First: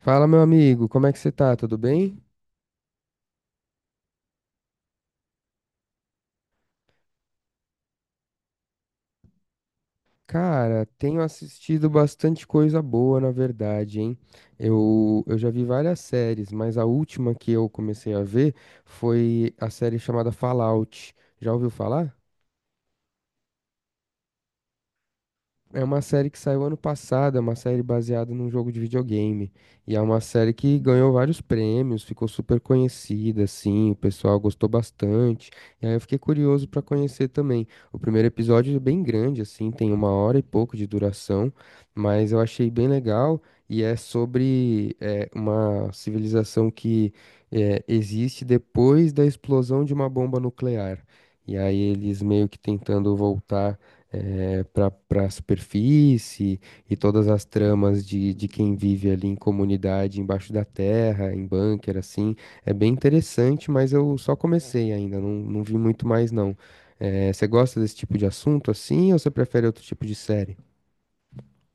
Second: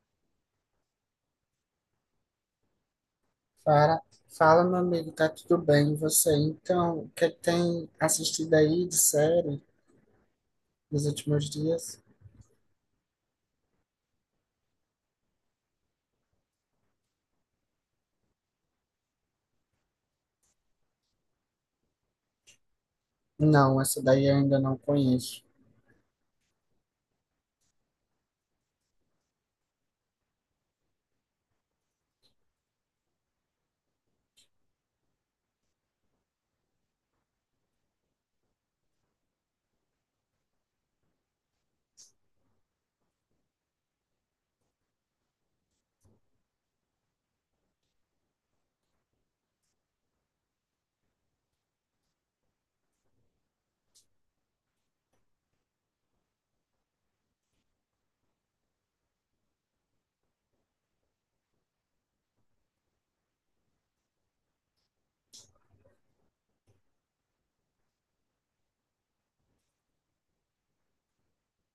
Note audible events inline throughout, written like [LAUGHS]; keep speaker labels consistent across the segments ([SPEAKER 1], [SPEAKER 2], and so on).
[SPEAKER 1] Fala, meu amigo, como é que você tá? Tudo bem?
[SPEAKER 2] Fala, fala, meu amigo, tá tudo bem? E você? Então, o que tem assistido aí de série
[SPEAKER 1] Cara,
[SPEAKER 2] nos
[SPEAKER 1] tenho
[SPEAKER 2] últimos
[SPEAKER 1] assistido
[SPEAKER 2] dias?
[SPEAKER 1] bastante coisa boa, na verdade, hein? Eu já vi várias séries, mas a última que eu comecei a ver foi a série chamada Fallout. Já ouviu falar?
[SPEAKER 2] Não, essa daí eu ainda não conheço.
[SPEAKER 1] É uma série que saiu ano passado, é uma série baseada num jogo de videogame. E é uma série que ganhou vários prêmios, ficou super conhecida, assim, o pessoal gostou bastante. E aí eu fiquei curioso pra conhecer também. O primeiro episódio é bem grande, assim, tem uma hora e pouco de duração, mas eu achei bem legal. E é sobre uma civilização que é, existe depois da explosão de uma bomba nuclear. E aí eles meio que tentando voltar para a superfície e todas as tramas de quem vive ali em comunidade embaixo da terra, em bunker, assim. É bem interessante, mas eu só comecei ainda, não vi muito mais não. Você gosta desse tipo de assunto assim ou você prefere outro tipo de série?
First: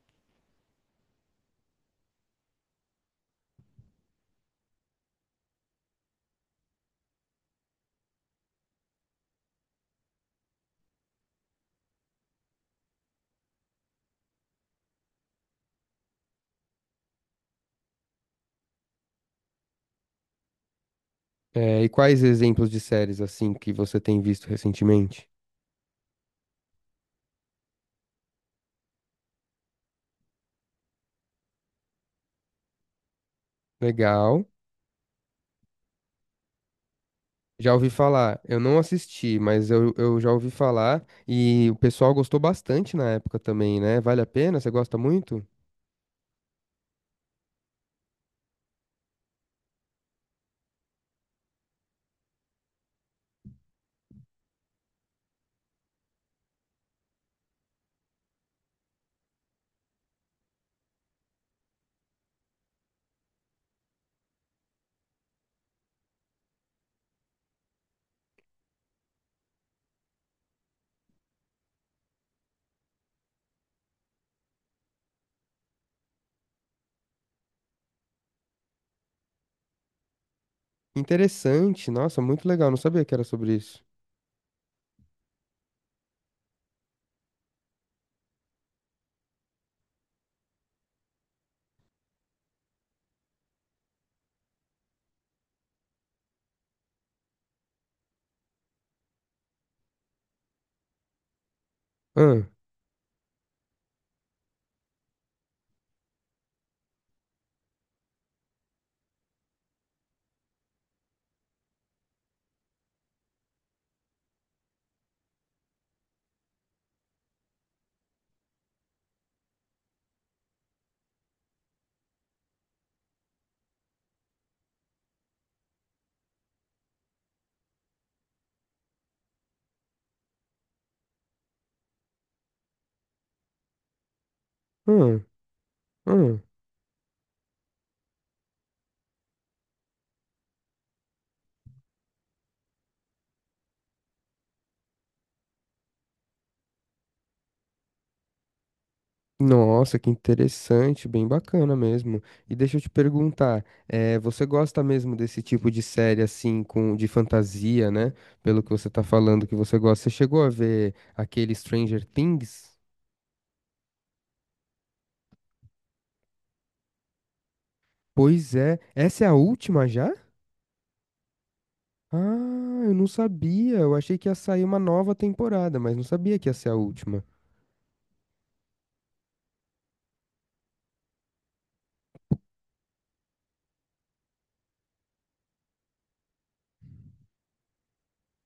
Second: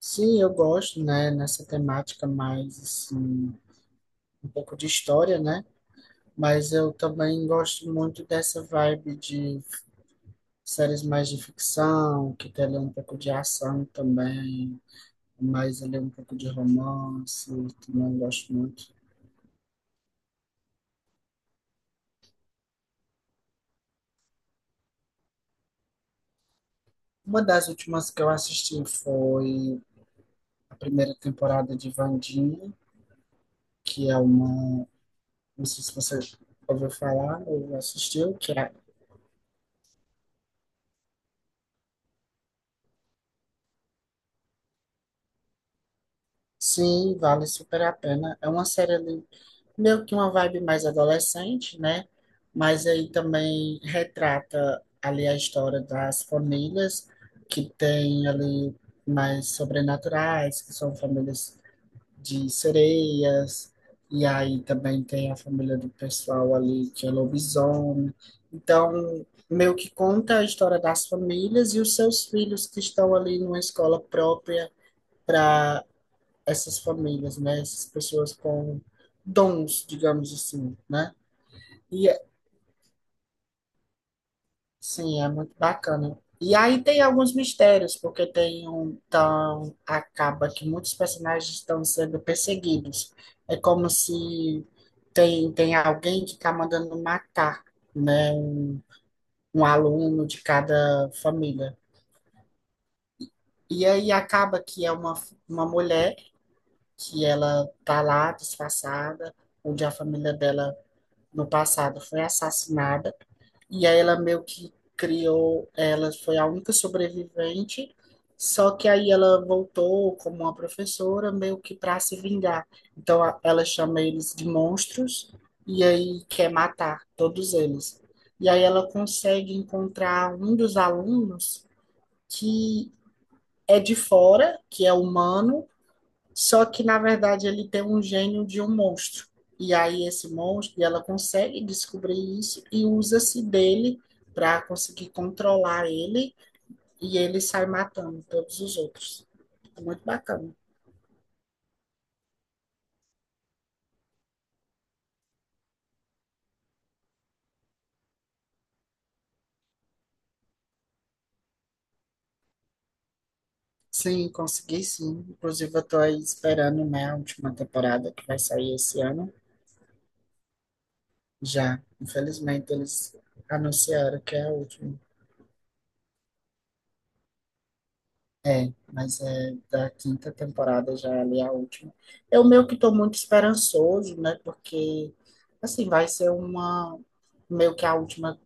[SPEAKER 2] Sim, eu gosto, né, nessa temática mais, assim, um pouco de história, né? Mas eu também gosto muito dessa vibe de séries mais de ficção, que tem ali um pouco de ação também, mais ali um pouco de romance, também gosto muito.
[SPEAKER 1] E quais exemplos de séries assim que você tem visto recentemente?
[SPEAKER 2] Uma das últimas que eu assisti foi a primeira temporada de Vandinha, que é
[SPEAKER 1] Legal.
[SPEAKER 2] uma. Não sei se você ouviu falar
[SPEAKER 1] Já
[SPEAKER 2] ou
[SPEAKER 1] ouvi
[SPEAKER 2] assistiu,
[SPEAKER 1] falar,
[SPEAKER 2] que
[SPEAKER 1] eu
[SPEAKER 2] é.
[SPEAKER 1] não assisti, mas eu já ouvi falar e o pessoal gostou bastante na época também, né? Vale a pena? Você gosta muito?
[SPEAKER 2] Sim, vale super a pena. É uma série ali, meio que uma vibe mais adolescente, né? Mas aí também retrata ali a história das famílias que tem ali mais sobrenaturais, que são famílias de sereias, e aí também tem a família do pessoal ali que é lobisomem. Então, meio que conta a história das famílias e os seus filhos que estão ali numa escola própria para essas famílias, né? Essas pessoas com dons, digamos assim, né?
[SPEAKER 1] Interessante,
[SPEAKER 2] E
[SPEAKER 1] nossa, muito legal, não sabia que era sobre isso.
[SPEAKER 2] Sim, é muito bacana. E aí tem alguns mistérios, porque tem um tão acaba que muitos personagens estão sendo perseguidos. É como se tem alguém que está mandando matar, né, um aluno de cada família.
[SPEAKER 1] Ah,
[SPEAKER 2] E aí acaba que é uma mulher que ela tá lá disfarçada, onde a família dela no passado foi assassinada. E aí ela meio que criou, ela foi a única sobrevivente, só que aí ela voltou como uma professora meio que para se vingar. Então ela chama eles de monstros e aí quer matar todos eles. E aí ela consegue encontrar um dos alunos que é de fora, que é
[SPEAKER 1] ah,
[SPEAKER 2] humano,
[SPEAKER 1] ah.
[SPEAKER 2] só que, na verdade, ele tem um gênio de um monstro. E aí, esse monstro, e ela consegue descobrir isso e usa-se dele para conseguir controlar ele. E ele sai matando todos os outros. É
[SPEAKER 1] Nossa,
[SPEAKER 2] muito
[SPEAKER 1] que
[SPEAKER 2] bacana.
[SPEAKER 1] interessante, bem bacana mesmo. E deixa eu te perguntar, você gosta mesmo desse tipo de série assim, com de fantasia, né? Pelo que você tá falando que você gosta. Você chegou a ver aquele Stranger Things?
[SPEAKER 2] Sim, consegui sim. Inclusive, eu tô aí esperando, né, a última temporada que vai
[SPEAKER 1] Pois
[SPEAKER 2] sair
[SPEAKER 1] é,
[SPEAKER 2] esse
[SPEAKER 1] essa é a
[SPEAKER 2] ano.
[SPEAKER 1] última já?
[SPEAKER 2] Já,
[SPEAKER 1] Ah,
[SPEAKER 2] infelizmente,
[SPEAKER 1] eu não
[SPEAKER 2] eles
[SPEAKER 1] sabia. Eu achei
[SPEAKER 2] anunciaram
[SPEAKER 1] que ia
[SPEAKER 2] que é a
[SPEAKER 1] sair uma
[SPEAKER 2] última.
[SPEAKER 1] nova temporada, mas não sabia que ia ser a última.
[SPEAKER 2] É, mas é da quinta temporada já ali a última. Eu meio que estou muito esperançoso, né? Porque, assim, vai ser uma. Meio que a última,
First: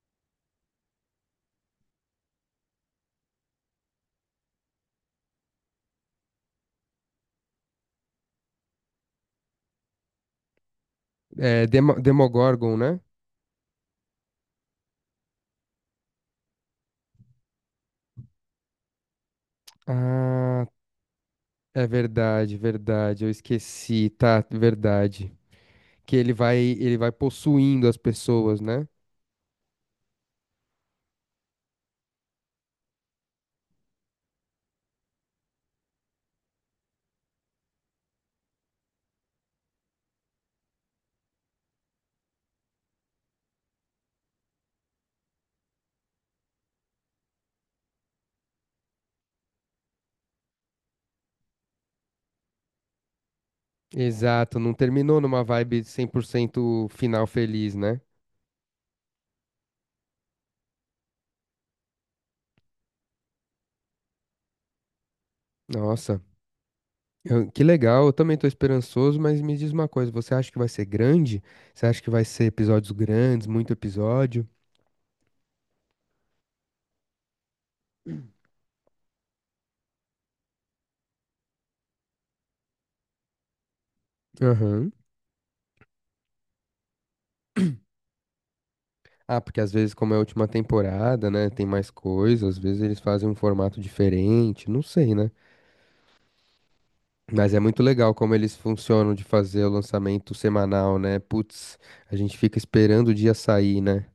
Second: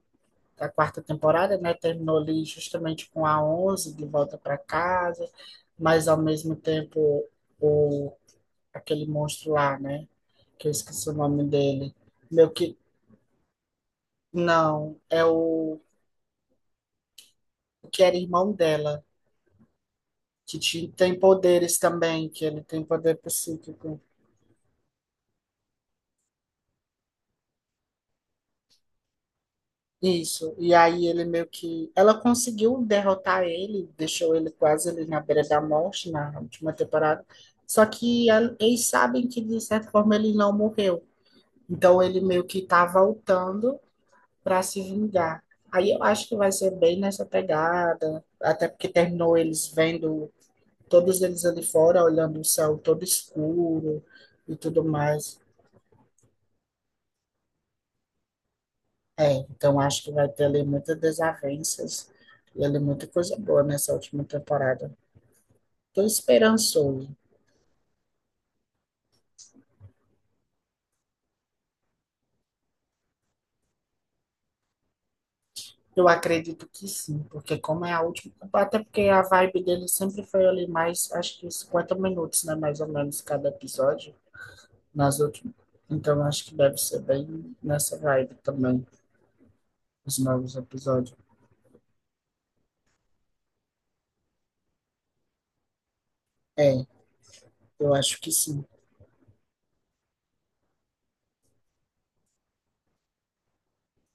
[SPEAKER 2] a quarta temporada, né? Terminou ali justamente com a Onze de volta para casa. Mas, ao mesmo tempo, o, aquele monstro lá, né? Que eu esqueci o nome
[SPEAKER 1] É,
[SPEAKER 2] dele. Meio que.
[SPEAKER 1] Demogorgon, né?
[SPEAKER 2] Não, é o que era irmão dela. Que
[SPEAKER 1] Ah,
[SPEAKER 2] tem poderes
[SPEAKER 1] é
[SPEAKER 2] também, que
[SPEAKER 1] verdade,
[SPEAKER 2] ele tem poder
[SPEAKER 1] verdade. Eu
[SPEAKER 2] psíquico.
[SPEAKER 1] esqueci, tá? Verdade. Que ele vai possuindo as pessoas, né?
[SPEAKER 2] Isso. E aí ele meio que. Ela conseguiu derrotar ele, deixou ele quase ali na beira da morte na última temporada. Só que eles sabem que, de certa forma, ele não morreu. Então ele meio que tá voltando para se vingar. Aí eu acho que vai ser bem nessa pegada, até porque terminou eles vendo todos eles ali fora, olhando o céu todo escuro e
[SPEAKER 1] Exato, não
[SPEAKER 2] tudo
[SPEAKER 1] terminou
[SPEAKER 2] mais.
[SPEAKER 1] numa vibe 100% final feliz, né?
[SPEAKER 2] É, então acho que vai ter ali muitas desavenças e ali muita coisa boa nessa última temporada. Tô
[SPEAKER 1] Nossa,
[SPEAKER 2] esperançoso.
[SPEAKER 1] que legal. Eu também tô esperançoso, mas me diz uma coisa, você acha que vai ser grande? Você acha que vai ser episódios grandes, muito episódio?
[SPEAKER 2] Eu acredito que sim, porque como é a última, até porque a vibe dele sempre foi ali mais, acho que 50 minutos, né, mais ou menos cada episódio
[SPEAKER 1] Aham.
[SPEAKER 2] nas últimas. Então acho que deve ser bem nessa vibe também
[SPEAKER 1] Ah, porque às vezes, como
[SPEAKER 2] os
[SPEAKER 1] é a última
[SPEAKER 2] novos episódios.
[SPEAKER 1] temporada, né, tem mais coisa, às vezes eles fazem um formato diferente, não sei, né?
[SPEAKER 2] É,
[SPEAKER 1] Mas é muito
[SPEAKER 2] eu
[SPEAKER 1] legal
[SPEAKER 2] acho que
[SPEAKER 1] como eles
[SPEAKER 2] sim.
[SPEAKER 1] funcionam de fazer o lançamento semanal, né? Putz, a gente fica esperando o dia sair, né?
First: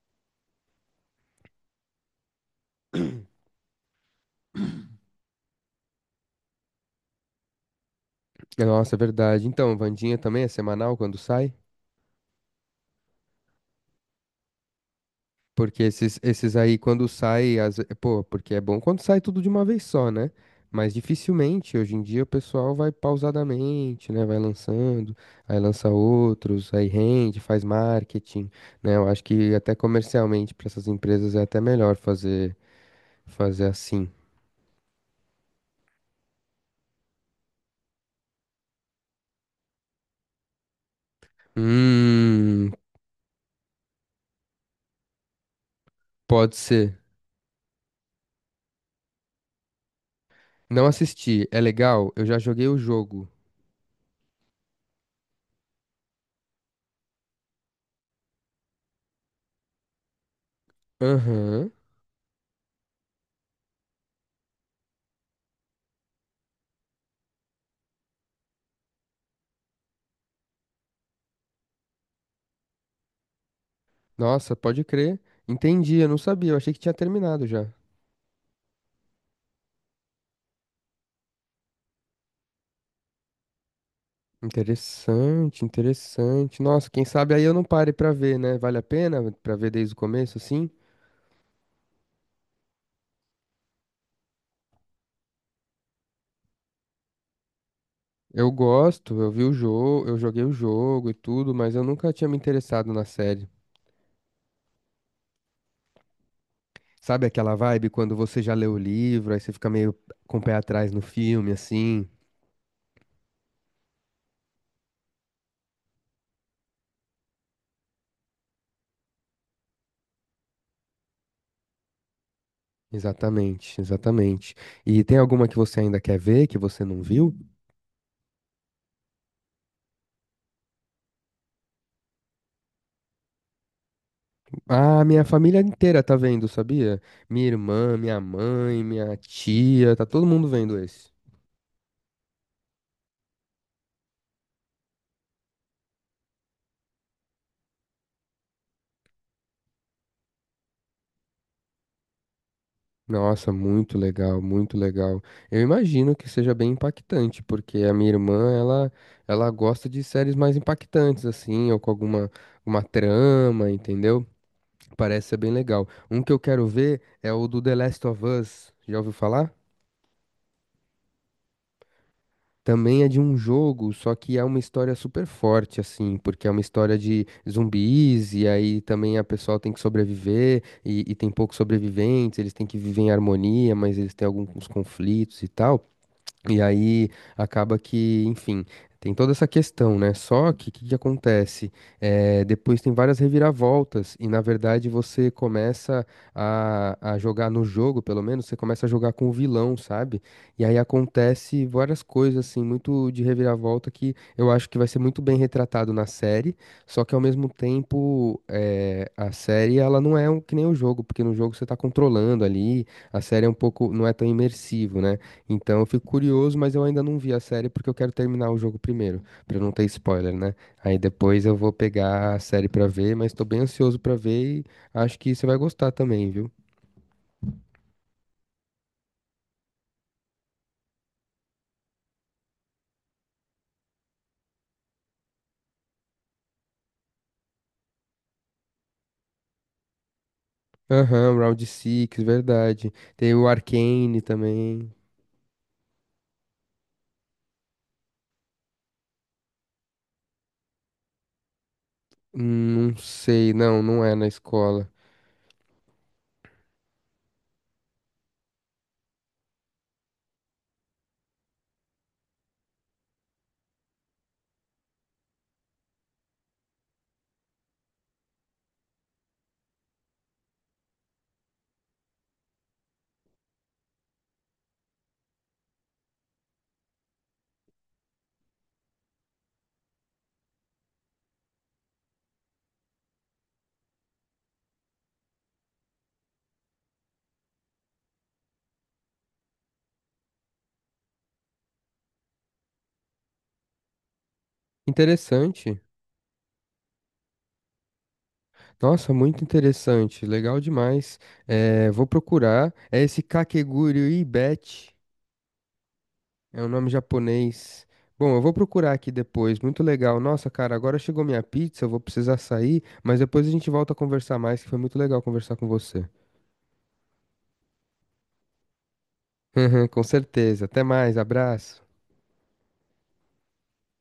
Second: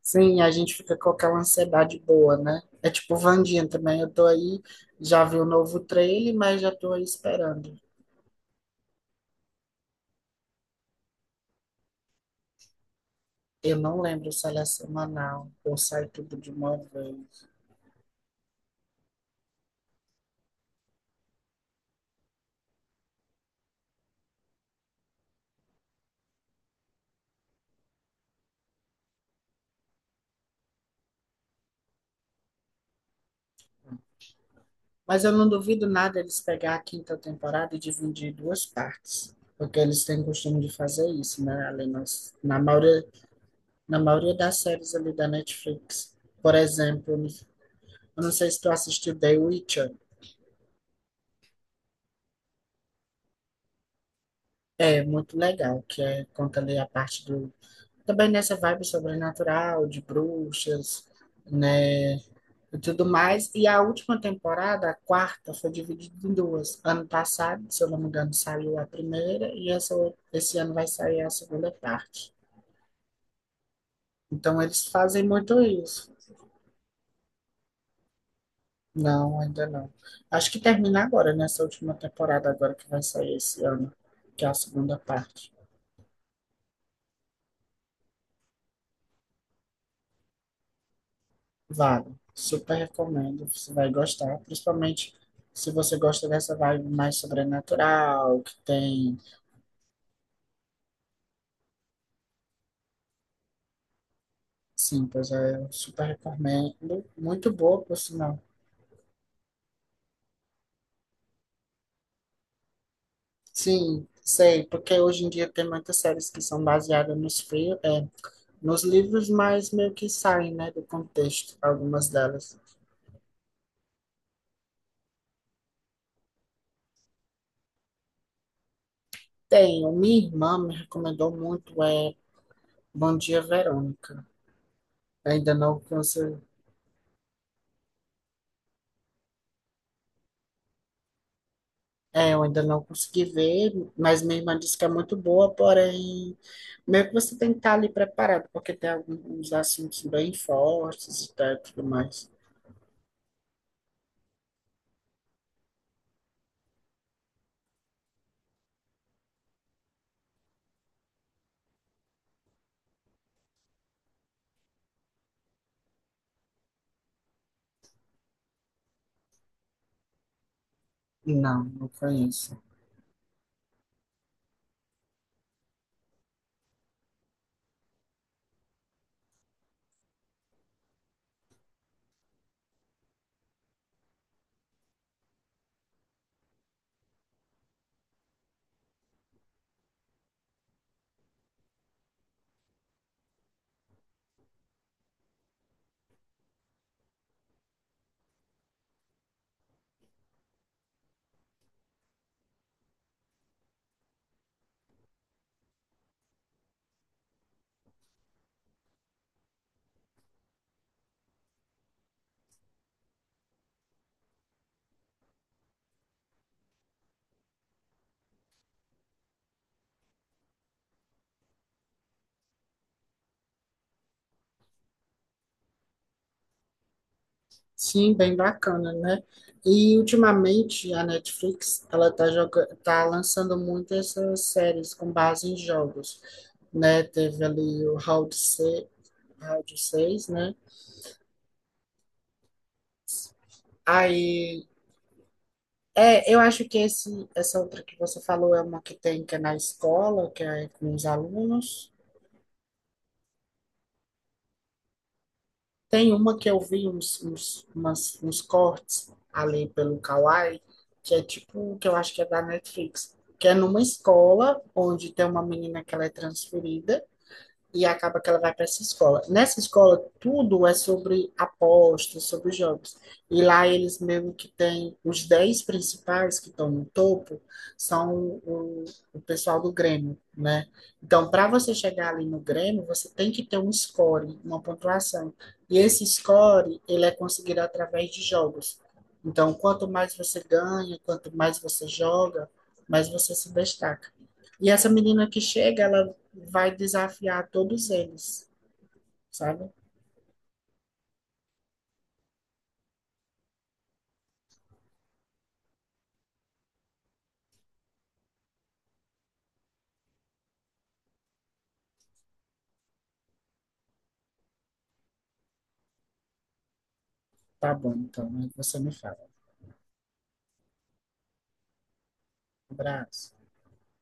[SPEAKER 2] Sim, a gente fica com aquela ansiedade boa, né? É tipo Vandinha também. Eu tô aí, já vi o novo trailer, mas já tô aí esperando.
[SPEAKER 1] Nossa, é verdade. Então, Vandinha também é semanal quando sai?
[SPEAKER 2] Eu não lembro se ela é semanal ou
[SPEAKER 1] Porque
[SPEAKER 2] sai
[SPEAKER 1] esses,
[SPEAKER 2] tudo de
[SPEAKER 1] esses aí,
[SPEAKER 2] uma
[SPEAKER 1] quando
[SPEAKER 2] vez.
[SPEAKER 1] sai, pô, porque é bom quando sai tudo de uma vez só, né? Mas dificilmente, hoje em dia, o pessoal vai pausadamente, né? Vai lançando, aí lança outros, aí rende, faz marketing, né? Eu acho que até comercialmente, para essas empresas, é até melhor fazer, fazer assim.
[SPEAKER 2] Mas eu não duvido nada eles pegar a quinta temporada e dividir em duas partes. Porque eles têm costume de fazer isso, né? Ali
[SPEAKER 1] Hum,
[SPEAKER 2] na maioria das séries ali da Netflix. Por
[SPEAKER 1] Pode ser.
[SPEAKER 2] exemplo, eu não sei se tu assistiu The Witcher.
[SPEAKER 1] Não assisti. É legal? Eu já joguei o jogo.
[SPEAKER 2] É muito legal, que é, conta ali a parte do também nessa vibe sobrenatural, de bruxas,
[SPEAKER 1] Aham.
[SPEAKER 2] né? E tudo mais. E a última temporada, a quarta, foi dividida em duas. Ano passado, se eu não me engano, saiu a primeira, e essa, esse ano vai sair a segunda parte.
[SPEAKER 1] Nossa,
[SPEAKER 2] Então,
[SPEAKER 1] pode
[SPEAKER 2] eles
[SPEAKER 1] crer.
[SPEAKER 2] fazem muito
[SPEAKER 1] Entendi, eu
[SPEAKER 2] isso.
[SPEAKER 1] não sabia. Eu achei que tinha terminado já.
[SPEAKER 2] Não, ainda não. Acho que termina agora, nessa última temporada, agora que vai sair esse ano, que é a segunda parte.
[SPEAKER 1] Interessante, interessante. Nossa, quem sabe aí eu não pare pra ver, né? Vale a pena pra ver desde o começo, assim?
[SPEAKER 2] Vale, super recomendo, você vai gostar, principalmente se você gosta dessa vibe mais sobrenatural,
[SPEAKER 1] Eu
[SPEAKER 2] que tem,
[SPEAKER 1] gosto, eu vi o jogo, eu joguei o jogo e tudo, mas eu nunca tinha me interessado na série.
[SPEAKER 2] sim, pois é, eu super recomendo,
[SPEAKER 1] Sabe
[SPEAKER 2] muito
[SPEAKER 1] aquela
[SPEAKER 2] boa,
[SPEAKER 1] vibe
[SPEAKER 2] por
[SPEAKER 1] quando
[SPEAKER 2] sinal.
[SPEAKER 1] você já leu o livro, aí você fica meio com o pé atrás no filme, assim?
[SPEAKER 2] Sim, sei, porque hoje em dia tem muitas séries que são baseadas nos livros, mas meio que saem, né, do contexto, algumas delas.
[SPEAKER 1] Exatamente, exatamente. E tem alguma que você ainda quer ver, que você não viu?
[SPEAKER 2] Tem, minha irmã me recomendou muito, é Bom Dia, Verônica.
[SPEAKER 1] Ah, minha
[SPEAKER 2] Ainda
[SPEAKER 1] família
[SPEAKER 2] não
[SPEAKER 1] inteira tá
[SPEAKER 2] conheço.
[SPEAKER 1] vendo, sabia? Minha irmã, minha mãe, minha tia, tá todo mundo vendo esse.
[SPEAKER 2] Eu ainda não consegui ver, mas minha irmã disse que é muito boa, porém, meio que você tem que estar ali preparado, porque tem alguns assuntos bem fortes e tal e tudo mais.
[SPEAKER 1] Nossa, muito legal, muito legal. Eu imagino que seja bem impactante, porque a minha irmã, ela gosta de séries mais impactantes, assim, ou com alguma uma trama, entendeu? Parece ser bem legal. Um que eu quero ver é o do The Last of Us. Já ouviu falar?
[SPEAKER 2] Não, não conheço.
[SPEAKER 1] Também é de um jogo, só que é uma história super forte, assim, porque é uma história de zumbis, e aí também a pessoa tem que sobreviver, e tem poucos sobreviventes, eles têm que viver em harmonia, mas eles têm alguns conflitos e tal. E aí acaba que, enfim, tem toda essa questão, né? Só que o que que acontece? É, depois tem várias reviravoltas, e na verdade você começa a jogar no jogo, pelo menos, você começa a jogar com o vilão, sabe? E aí acontece várias coisas, assim, muito de reviravolta que eu acho que vai ser muito bem retratado na série, só que ao mesmo tempo é, a série ela não é um, que nem o jogo, porque no jogo você tá controlando ali, a série é um pouco, não é tão imersivo, né? Então eu fico curioso, mas eu ainda não vi a série porque eu quero terminar o jogo primeiro, pra não ter spoiler, né? Aí depois eu vou pegar a série pra ver, mas tô bem ansioso pra ver e acho que você vai gostar também, viu?
[SPEAKER 2] Sim, bem bacana, né? E ultimamente a Netflix, ela tá lançando muito essas séries com base em jogos, né? Teve ali o Round 6, Round 6, né?
[SPEAKER 1] Aham, Round 6, verdade. Tem o Arcane
[SPEAKER 2] Aí
[SPEAKER 1] também.
[SPEAKER 2] É, eu acho que esse, essa outra que você falou é uma que tem que é na escola, que é com os alunos.
[SPEAKER 1] Não sei, não, não é na escola.
[SPEAKER 2] Tem uma que eu vi uns cortes ali pelo Kawaii, que é tipo, que eu acho que é da Netflix, que é numa escola onde tem uma menina que ela é transferida e acaba que ela vai para essa escola. Nessa escola, tudo é sobre apostas, sobre jogos. E lá eles mesmo que têm os 10 principais que estão no topo, são o, o pessoal do Grêmio, né? Então, para você chegar ali no Grêmio, você tem que ter um score, uma pontuação. E esse score, ele é conseguido através de jogos. Então, quanto mais você ganha, quanto mais você joga, mais você se destaca. E essa menina que
[SPEAKER 1] Interessante.
[SPEAKER 2] chega, ela vai desafiar todos eles,
[SPEAKER 1] Nossa, muito
[SPEAKER 2] sabe?
[SPEAKER 1] interessante, legal demais. É, vou procurar. É esse Kakegurui Ibet. É um nome japonês. Bom, eu vou procurar aqui depois. Muito legal. Nossa, cara, agora chegou minha pizza, eu vou precisar sair, mas depois a gente volta a conversar mais, que foi muito legal conversar com você.
[SPEAKER 2] Tá bom, então, aí você me fala.
[SPEAKER 1] [LAUGHS] Com certeza. Até mais, abraço.
[SPEAKER 2] Um abraço.